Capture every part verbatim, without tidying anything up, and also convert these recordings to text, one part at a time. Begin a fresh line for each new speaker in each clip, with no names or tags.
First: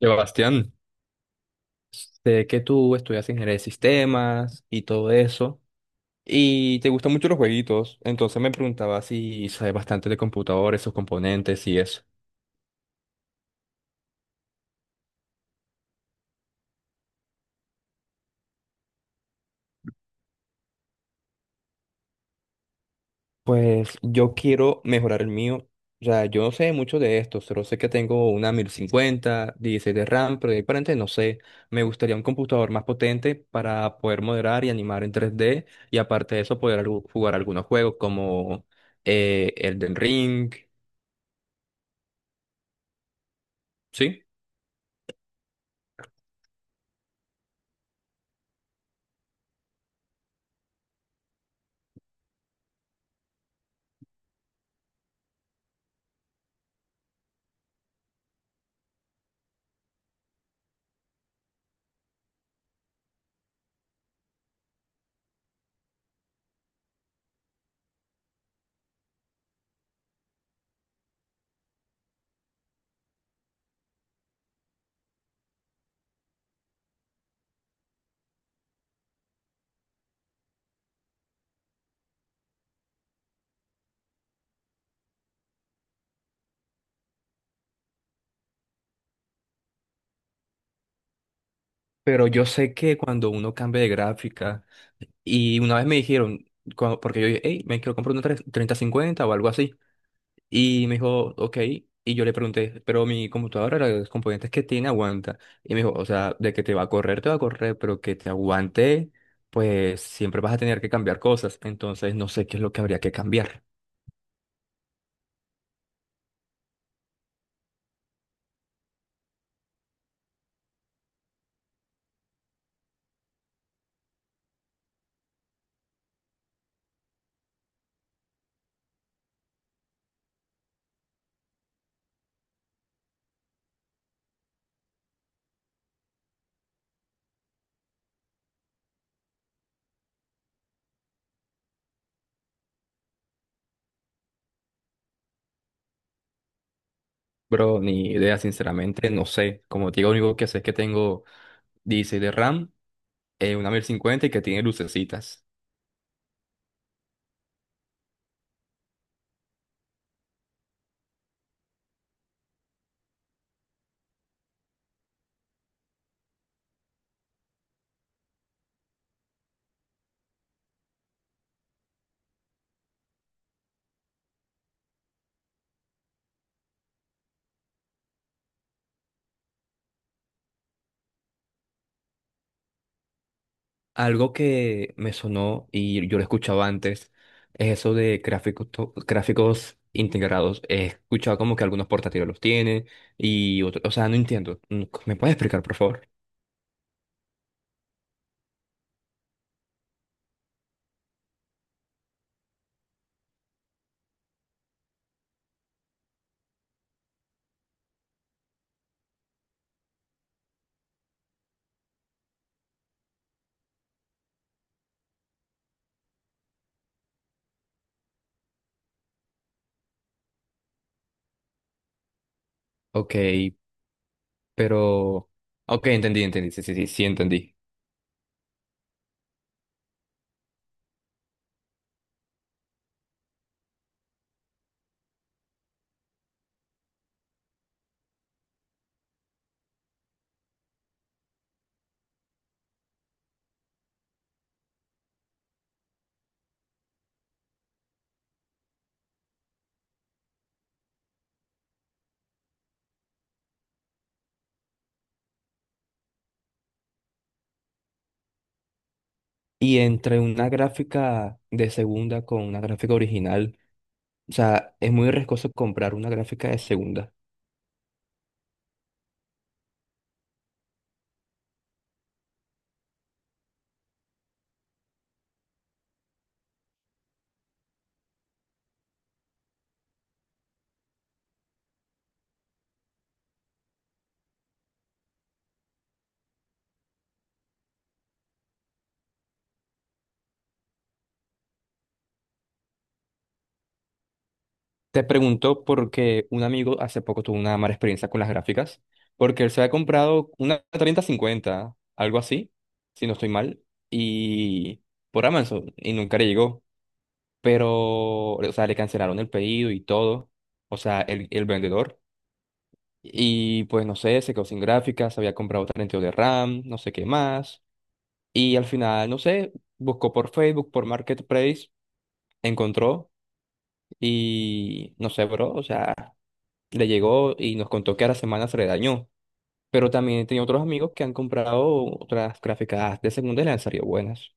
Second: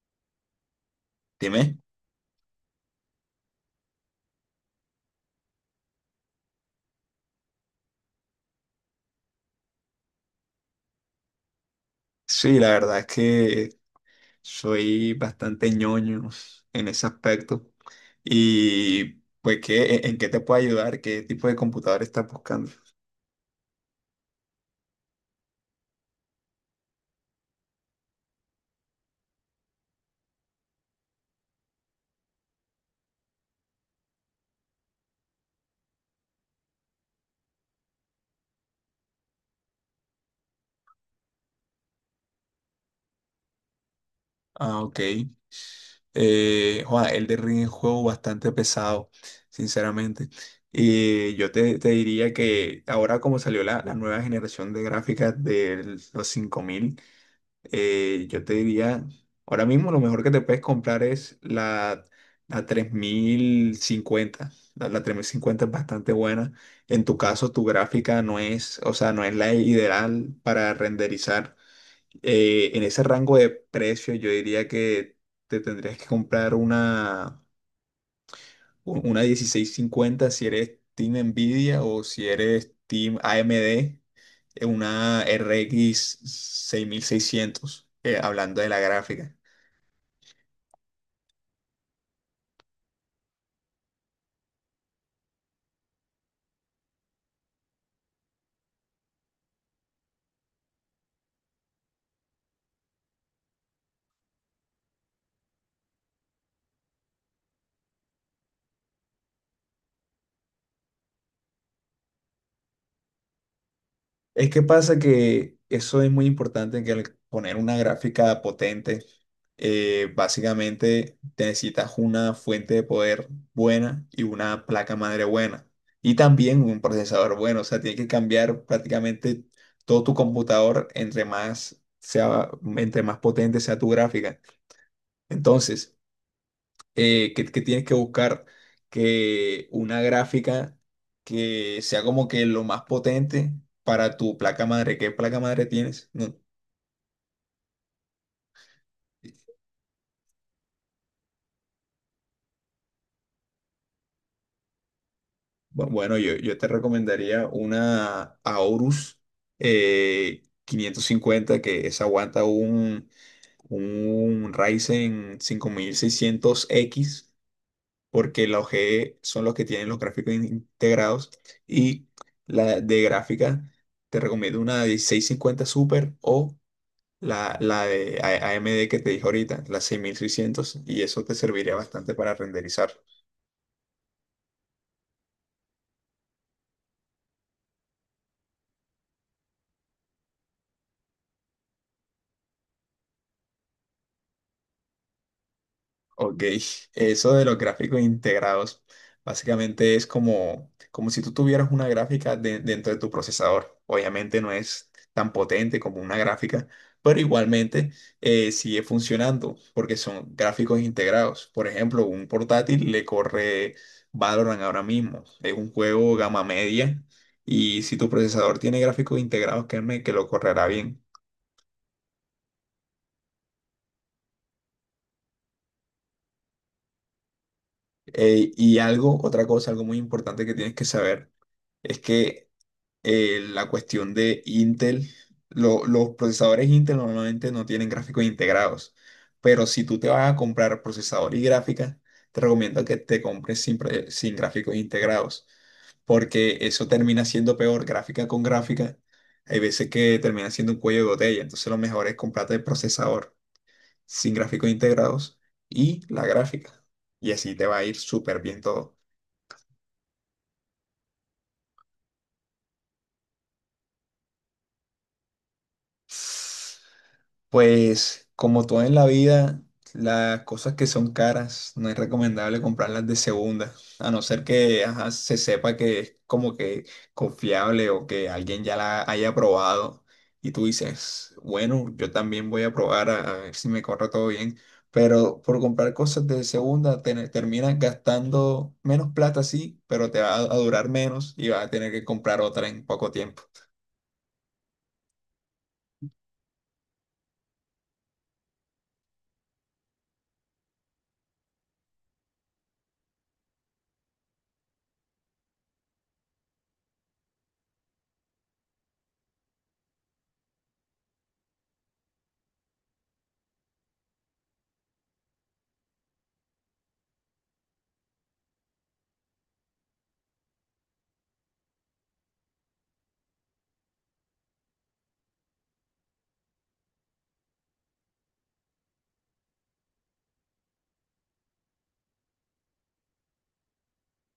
Sebastián,
Dime.
sé que tú estudias ingeniería de sistemas y todo eso, y te gustan mucho los jueguitos, entonces me preguntaba si sabes bastante de computadores, sus componentes y eso.
Sí, la verdad es que soy bastante ñoño en ese aspecto. Y pues, ¿qué, en en qué te puedo ayudar? ¿Qué tipo de computador estás buscando?
Pues yo quiero mejorar el mío, o sea, yo no sé mucho de esto, solo sé que tengo una mil cincuenta dieciséis de RAM, pero de ahí para adelante no sé. Me gustaría un computador más potente para poder moderar y animar en tres d y aparte de eso poder algu- jugar algunos juegos como eh, Elden Ring, ¿sí?
Ah, ok. Eh, Juan, Elden Ring es un juego bastante pesado, sinceramente. Y yo te, te diría que ahora como salió la, la nueva generación de gráficas de los cinco mil. Eh, yo te diría, ahora mismo lo mejor que te puedes comprar es la, la tres mil cincuenta. La, la tres mil cincuenta es bastante buena. En tu caso, tu gráfica no es, o sea, no es la ideal para renderizar. Eh, en ese rango de precio, yo diría que te tendrías que comprar una una dieciséis cincuenta si eres Team Nvidia o si eres Team A M D, eh, una R X seis mil seiscientos, eh, hablando de la gráfica.
Pero yo sé que cuando uno cambia de gráfica, y una vez me dijeron, cua- porque yo dije, hey, me quiero comprar una tres- treinta cincuenta o algo así, y me dijo, ok, y yo le pregunté, pero mi computadora, los componentes que tiene, aguanta. Y me dijo, o sea, de que te va a correr, te va a correr, pero que te aguante, pues siempre vas a tener que cambiar cosas, entonces no sé qué es lo que habría que cambiar.
Es que pasa que eso es muy importante, que al poner una gráfica potente, eh, básicamente te necesitas una fuente de poder buena y una placa madre buena. Y también un procesador bueno. O sea, tienes que cambiar prácticamente todo tu computador entre más sea, entre más potente sea tu gráfica. Entonces, eh, que, que tienes que buscar que una gráfica que sea como que lo más potente para tu placa madre. ¿Qué placa madre tienes? No.
Bro, ni idea, sinceramente, no sé. Como te digo, lo único que sé es que tengo dieciséis de RAM, eh, una mil cincuenta y que tiene lucecitas.
Bu- Bueno, yo, yo te recomendaría una Aorus eh, quinientos cincuenta que esa aguanta un, un Ryzen cinco mil seiscientos x porque la O G E son los que tienen los gráficos in- integrados y la de gráfica te recomiendo una de seiscientos cincuenta Super o la, la de A- AMD que te dije ahorita, la seis mil seiscientos y eso te serviría bastante para renderizar.
Algo que me sonó y yo lo escuchaba antes es eso de gráficos, to- gráficos integrados. He escuchado como que algunos portátiles los tienen y otros, o sea, no entiendo. Mm, ¿Me puedes explicar, por favor?
Ok, eso de los gráficos integrados, básicamente es como, como si tú tuvieras una gráfica de- dentro de tu procesador. Obviamente no es tan potente como una gráfica, pero igualmente eh, sigue funcionando porque son gráficos integrados. Por ejemplo, un portátil le corre Valorant ahora mismo, es un juego gama media y si tu procesador tiene gráficos integrados, créeme que lo correrá bien.
Ok, pero. Ok, entendí, entendí, sí, sí, sí, sí, entendí.
Eh, y algo, otra cosa, algo muy importante que tienes que saber es que eh, la cuestión de Intel. lo- los procesadores Intel normalmente no tienen gráficos integrados, pero si tú te vas a comprar procesador y gráfica, te recomiendo que te compres sin, pre- sin gráficos integrados, porque eso termina siendo peor gráfica con gráfica. Hay veces que termina siendo un cuello de botella, entonces lo mejor es comprarte el procesador sin gráficos integrados y la gráfica. Y así te va a ir súper bien todo.
Y entre una gráfica de segunda con una gráfica original, o sea, es muy riesgoso comprar una gráfica de segunda.
Pues como todo en la vida, las cosas que son caras no es recomendable comprarlas de segunda, a no ser que ajá, se sepa que es como que confiable o que alguien ya la haya probado y tú dices, bueno, yo también voy a probar a, a ver si me corre todo bien, pero por comprar cosas de segunda te- terminas gastando menos plata, sí, pero te va a a durar menos y vas a tener que comprar otra en poco tiempo.
Te pregunto porque un amigo hace poco tuvo una mala experiencia con las gráficas, porque él se había comprado una treinta cincuenta, algo así, si no estoy mal, y por Amazon, y nunca le llegó, pero, o sea, le cancelaron el pedido y todo, o sea, el, el vendedor, y pues no sé, se quedó sin gráficas, había comprado treinta y dos de RAM, no sé qué más, y al final, no sé, buscó por Facebook, por Marketplace, encontró, y no sé, bro, o sea. Le llegó y nos contó que a la semana se le dañó. Pero también tenía otros amigos que han comprado otras gráficas de segunda y le han salido buenas.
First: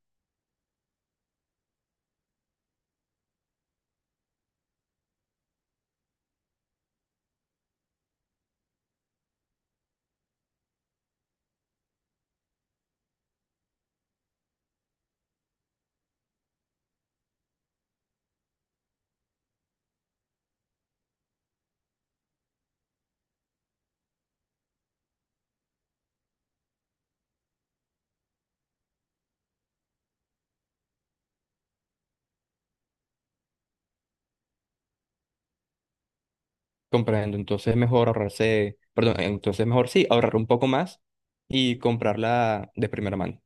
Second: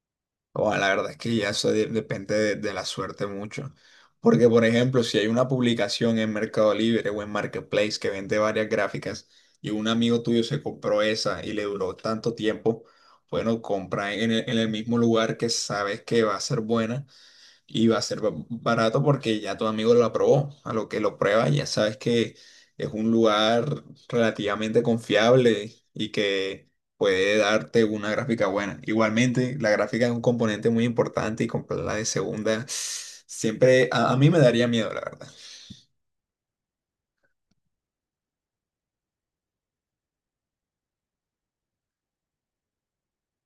O la verdad es que ya eso de- depende de, de la suerte mucho. Porque, por ejemplo, si hay una publicación en Mercado Libre o en Marketplace que vende varias gráficas y un amigo tuyo se compró esa y le duró tanto tiempo, bueno, compra en el, en el mismo lugar que sabes que va a ser buena y va a ser ba- barato porque ya tu amigo lo aprobó. A lo que lo prueba, ya sabes que es un lugar relativamente confiable y que puede darte una gráfica buena. Igualmente, la gráfica es un componente muy importante y comprarla de segunda siempre a, a mí me daría miedo, la verdad.
Comprando, entonces mejor ahorrarse, perdón, entonces mejor sí, ahorrar un poco más y comprarla de primera mano.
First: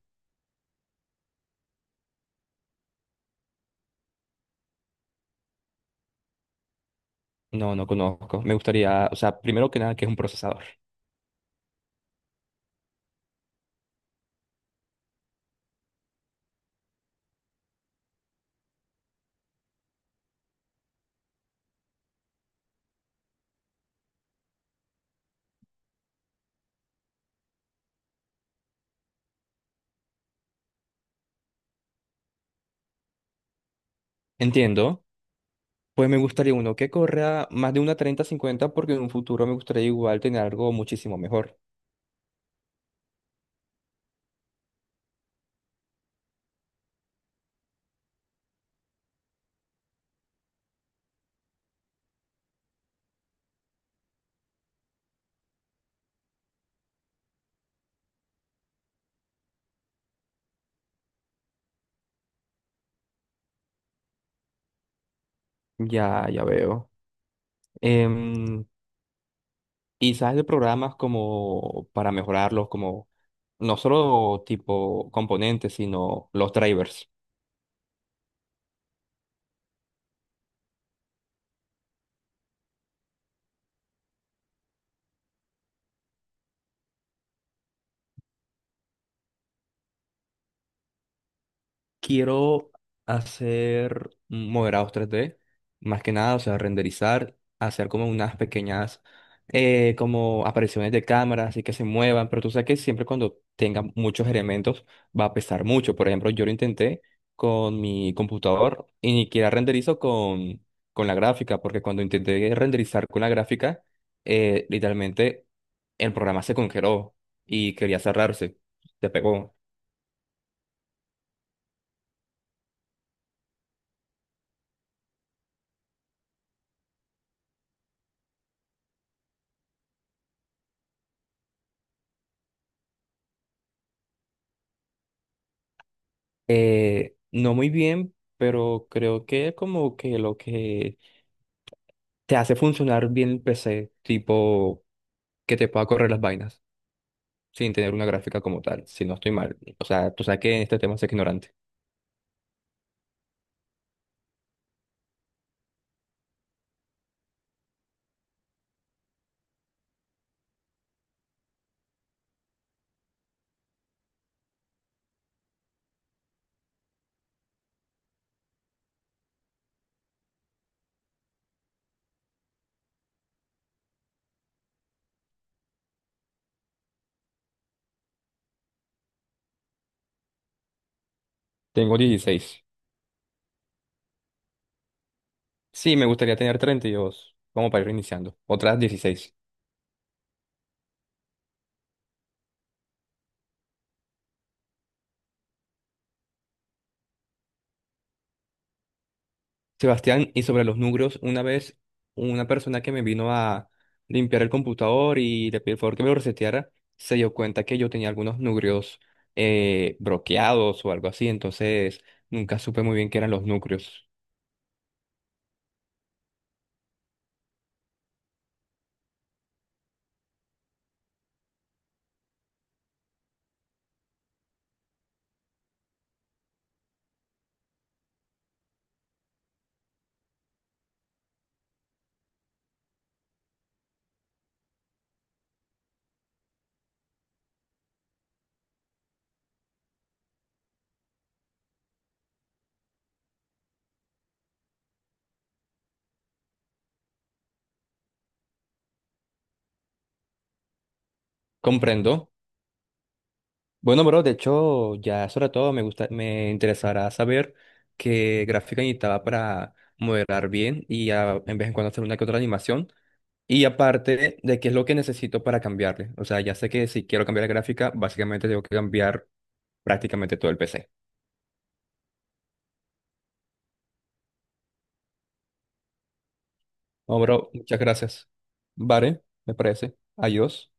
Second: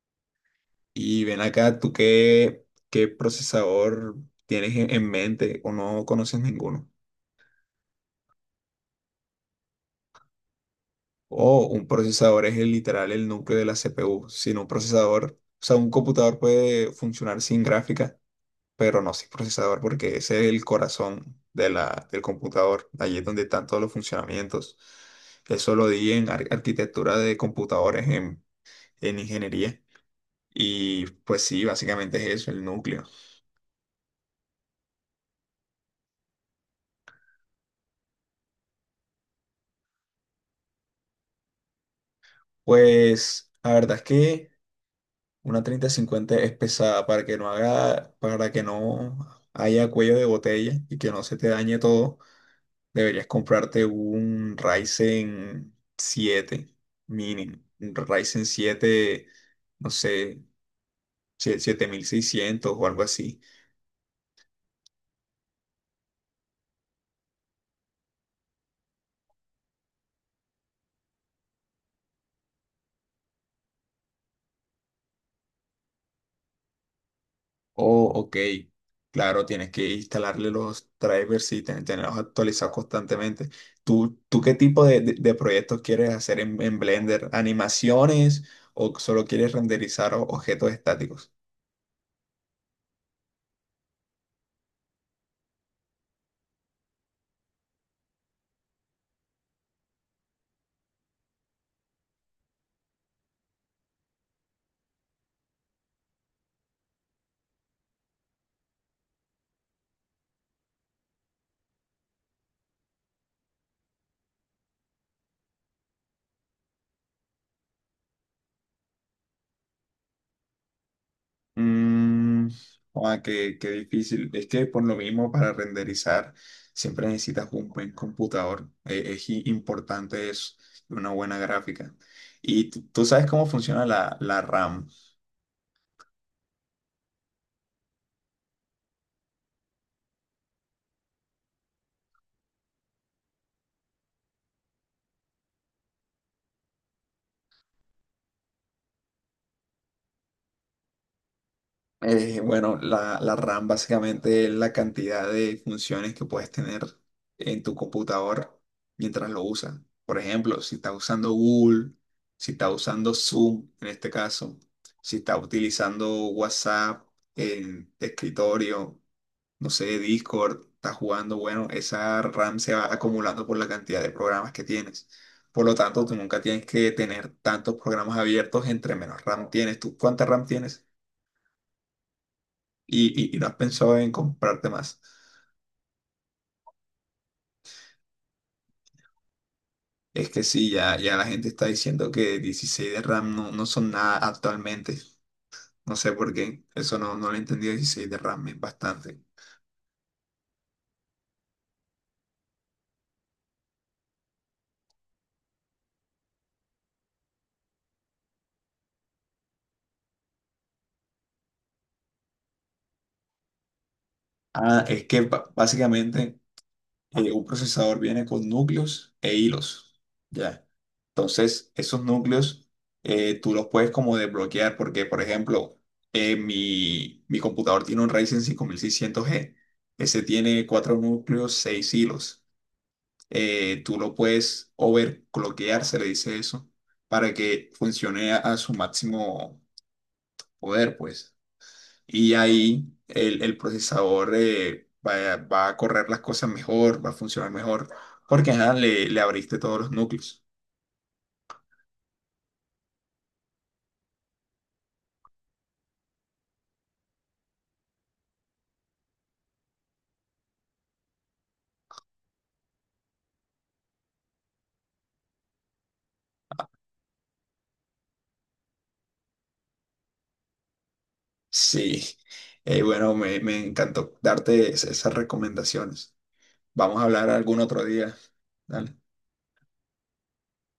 Y ven acá, ¿tú qué, qué procesador tienes en en mente o no conoces ninguno?
No, no conozco. Me gustaría, o sea, primero que nada, que es un procesador.
O un procesador es el literal el núcleo de la C P U. Sin un procesador, o sea, un computador puede funcionar sin gráfica, pero no sin procesador, porque ese es el corazón de la, del computador. Allí es donde están todos los funcionamientos. Eso lo di en ar- arquitectura de computadores en, en ingeniería. Y pues sí, básicamente es eso, el núcleo.
Entiendo. Pues me gustaría uno que corra más de una treinta cincuenta porque en un futuro me gustaría igual tener algo muchísimo mejor.
Pues la verdad es que una treinta cincuenta es pesada para que no haga, para que no haya cuello de botella y que no se te dañe todo. Deberías comprarte un Ryzen siete mínimo, un Ryzen siete, no sé, sie- siete mil seiscientos o algo así.
Ya, ya veo. Em, Y sabes de programas como para mejorarlos, como no solo tipo componentes, sino los drivers.
Oh, ok, claro, tienes que instalarle los drivers y ten- tenerlos actualizados constantemente. ¿Tú, tú qué tipo de, de- de proyectos quieres hacer en, en Blender? ¿Animaciones o solo quieres renderizar o- objetos estáticos?
Quiero hacer moderados tres d más que nada, o sea, renderizar, hacer como unas pequeñas eh, como apariciones de cámara, así que se muevan, pero tú sabes que siempre cuando tenga muchos elementos va a pesar mucho. Por ejemplo, yo lo intenté con mi computador y ni siquiera renderizo con, con la gráfica, porque cuando intenté renderizar con la gráfica, eh, literalmente el programa se congeló y quería cerrarse, se pegó.
Mm, ah, qué, qué difícil. Es que por lo mismo para renderizar siempre necesitas un buen computador. Eh, es i- importante es una buena gráfica. Y tú tú sabes cómo funciona la, la RAM.
Eh, no muy bien, pero creo que es como que lo que te hace funcionar bien el P C, tipo que te pueda correr las vainas sin tener una gráfica como tal, si no estoy mal. O sea, tú sabes que en este tema soy ignorante.
Eh, bueno, la, la RAM básicamente es la cantidad de funciones que puedes tener en tu computador mientras lo usas. Por ejemplo, si estás usando Google, si estás usando Zoom en este caso, si estás utilizando WhatsApp en escritorio, no sé, Discord, estás jugando, bueno, esa RAM se va acumulando por la cantidad de programas que tienes. Por lo tanto, tú nunca tienes que tener tantos programas abiertos entre menos RAM tienes. ¿Tú cuánta RAM tienes?
Tengo dieciséis.
y, y- y no has pensado en comprarte más.
Sí, me gustaría tener treinta y dos como para ir iniciando. Otras dieciséis.
Es que sí, ya, ya la gente está diciendo que dieciséis de RAM no, no son nada actualmente. No sé por qué. Eso no, no lo he entendido. dieciséis de RAM es bastante.
Sebastián, y sobre los núcleos, una vez una persona que me vino a limpiar el computador y le pedí el favor que me lo reseteara, se dio cuenta que yo tenía algunos núcleos eh, bloqueados o algo así, entonces nunca supe muy bien qué eran los núcleos.
Ah, es que ba- básicamente eh, un procesador viene con núcleos e hilos. Ya. Entonces, esos núcleos eh, tú los puedes como desbloquear porque, por ejemplo, eh, mi, mi computador tiene un Ryzen cinco mil seiscientos g. Ese tiene cuatro núcleos, seis hilos. Eh, tú lo puedes overclockear, se le dice eso, para que funcione a, a su máximo poder, pues. Y ahí el, el procesador eh, va, va a correr las cosas mejor, va a funcionar mejor, porque ajá, le, le abriste todos los núcleos.
Comprendo. Bueno, bro, de hecho, ya sobre todo me gusta, me interesará saber qué gráfica necesitaba para modelar bien y a- en vez en cuando hacer una que otra animación. Y aparte de qué es lo que necesito para cambiarle. O sea, ya sé que si quiero cambiar la gráfica, básicamente tengo que cambiar prácticamente todo el P C.
Sí, Eh, bueno, me, me encantó darte es- esas recomendaciones. Vamos a
No,
hablar
bro,
algún
muchas
otro día.
gracias.
Dale.
Vale, me parece. Adiós.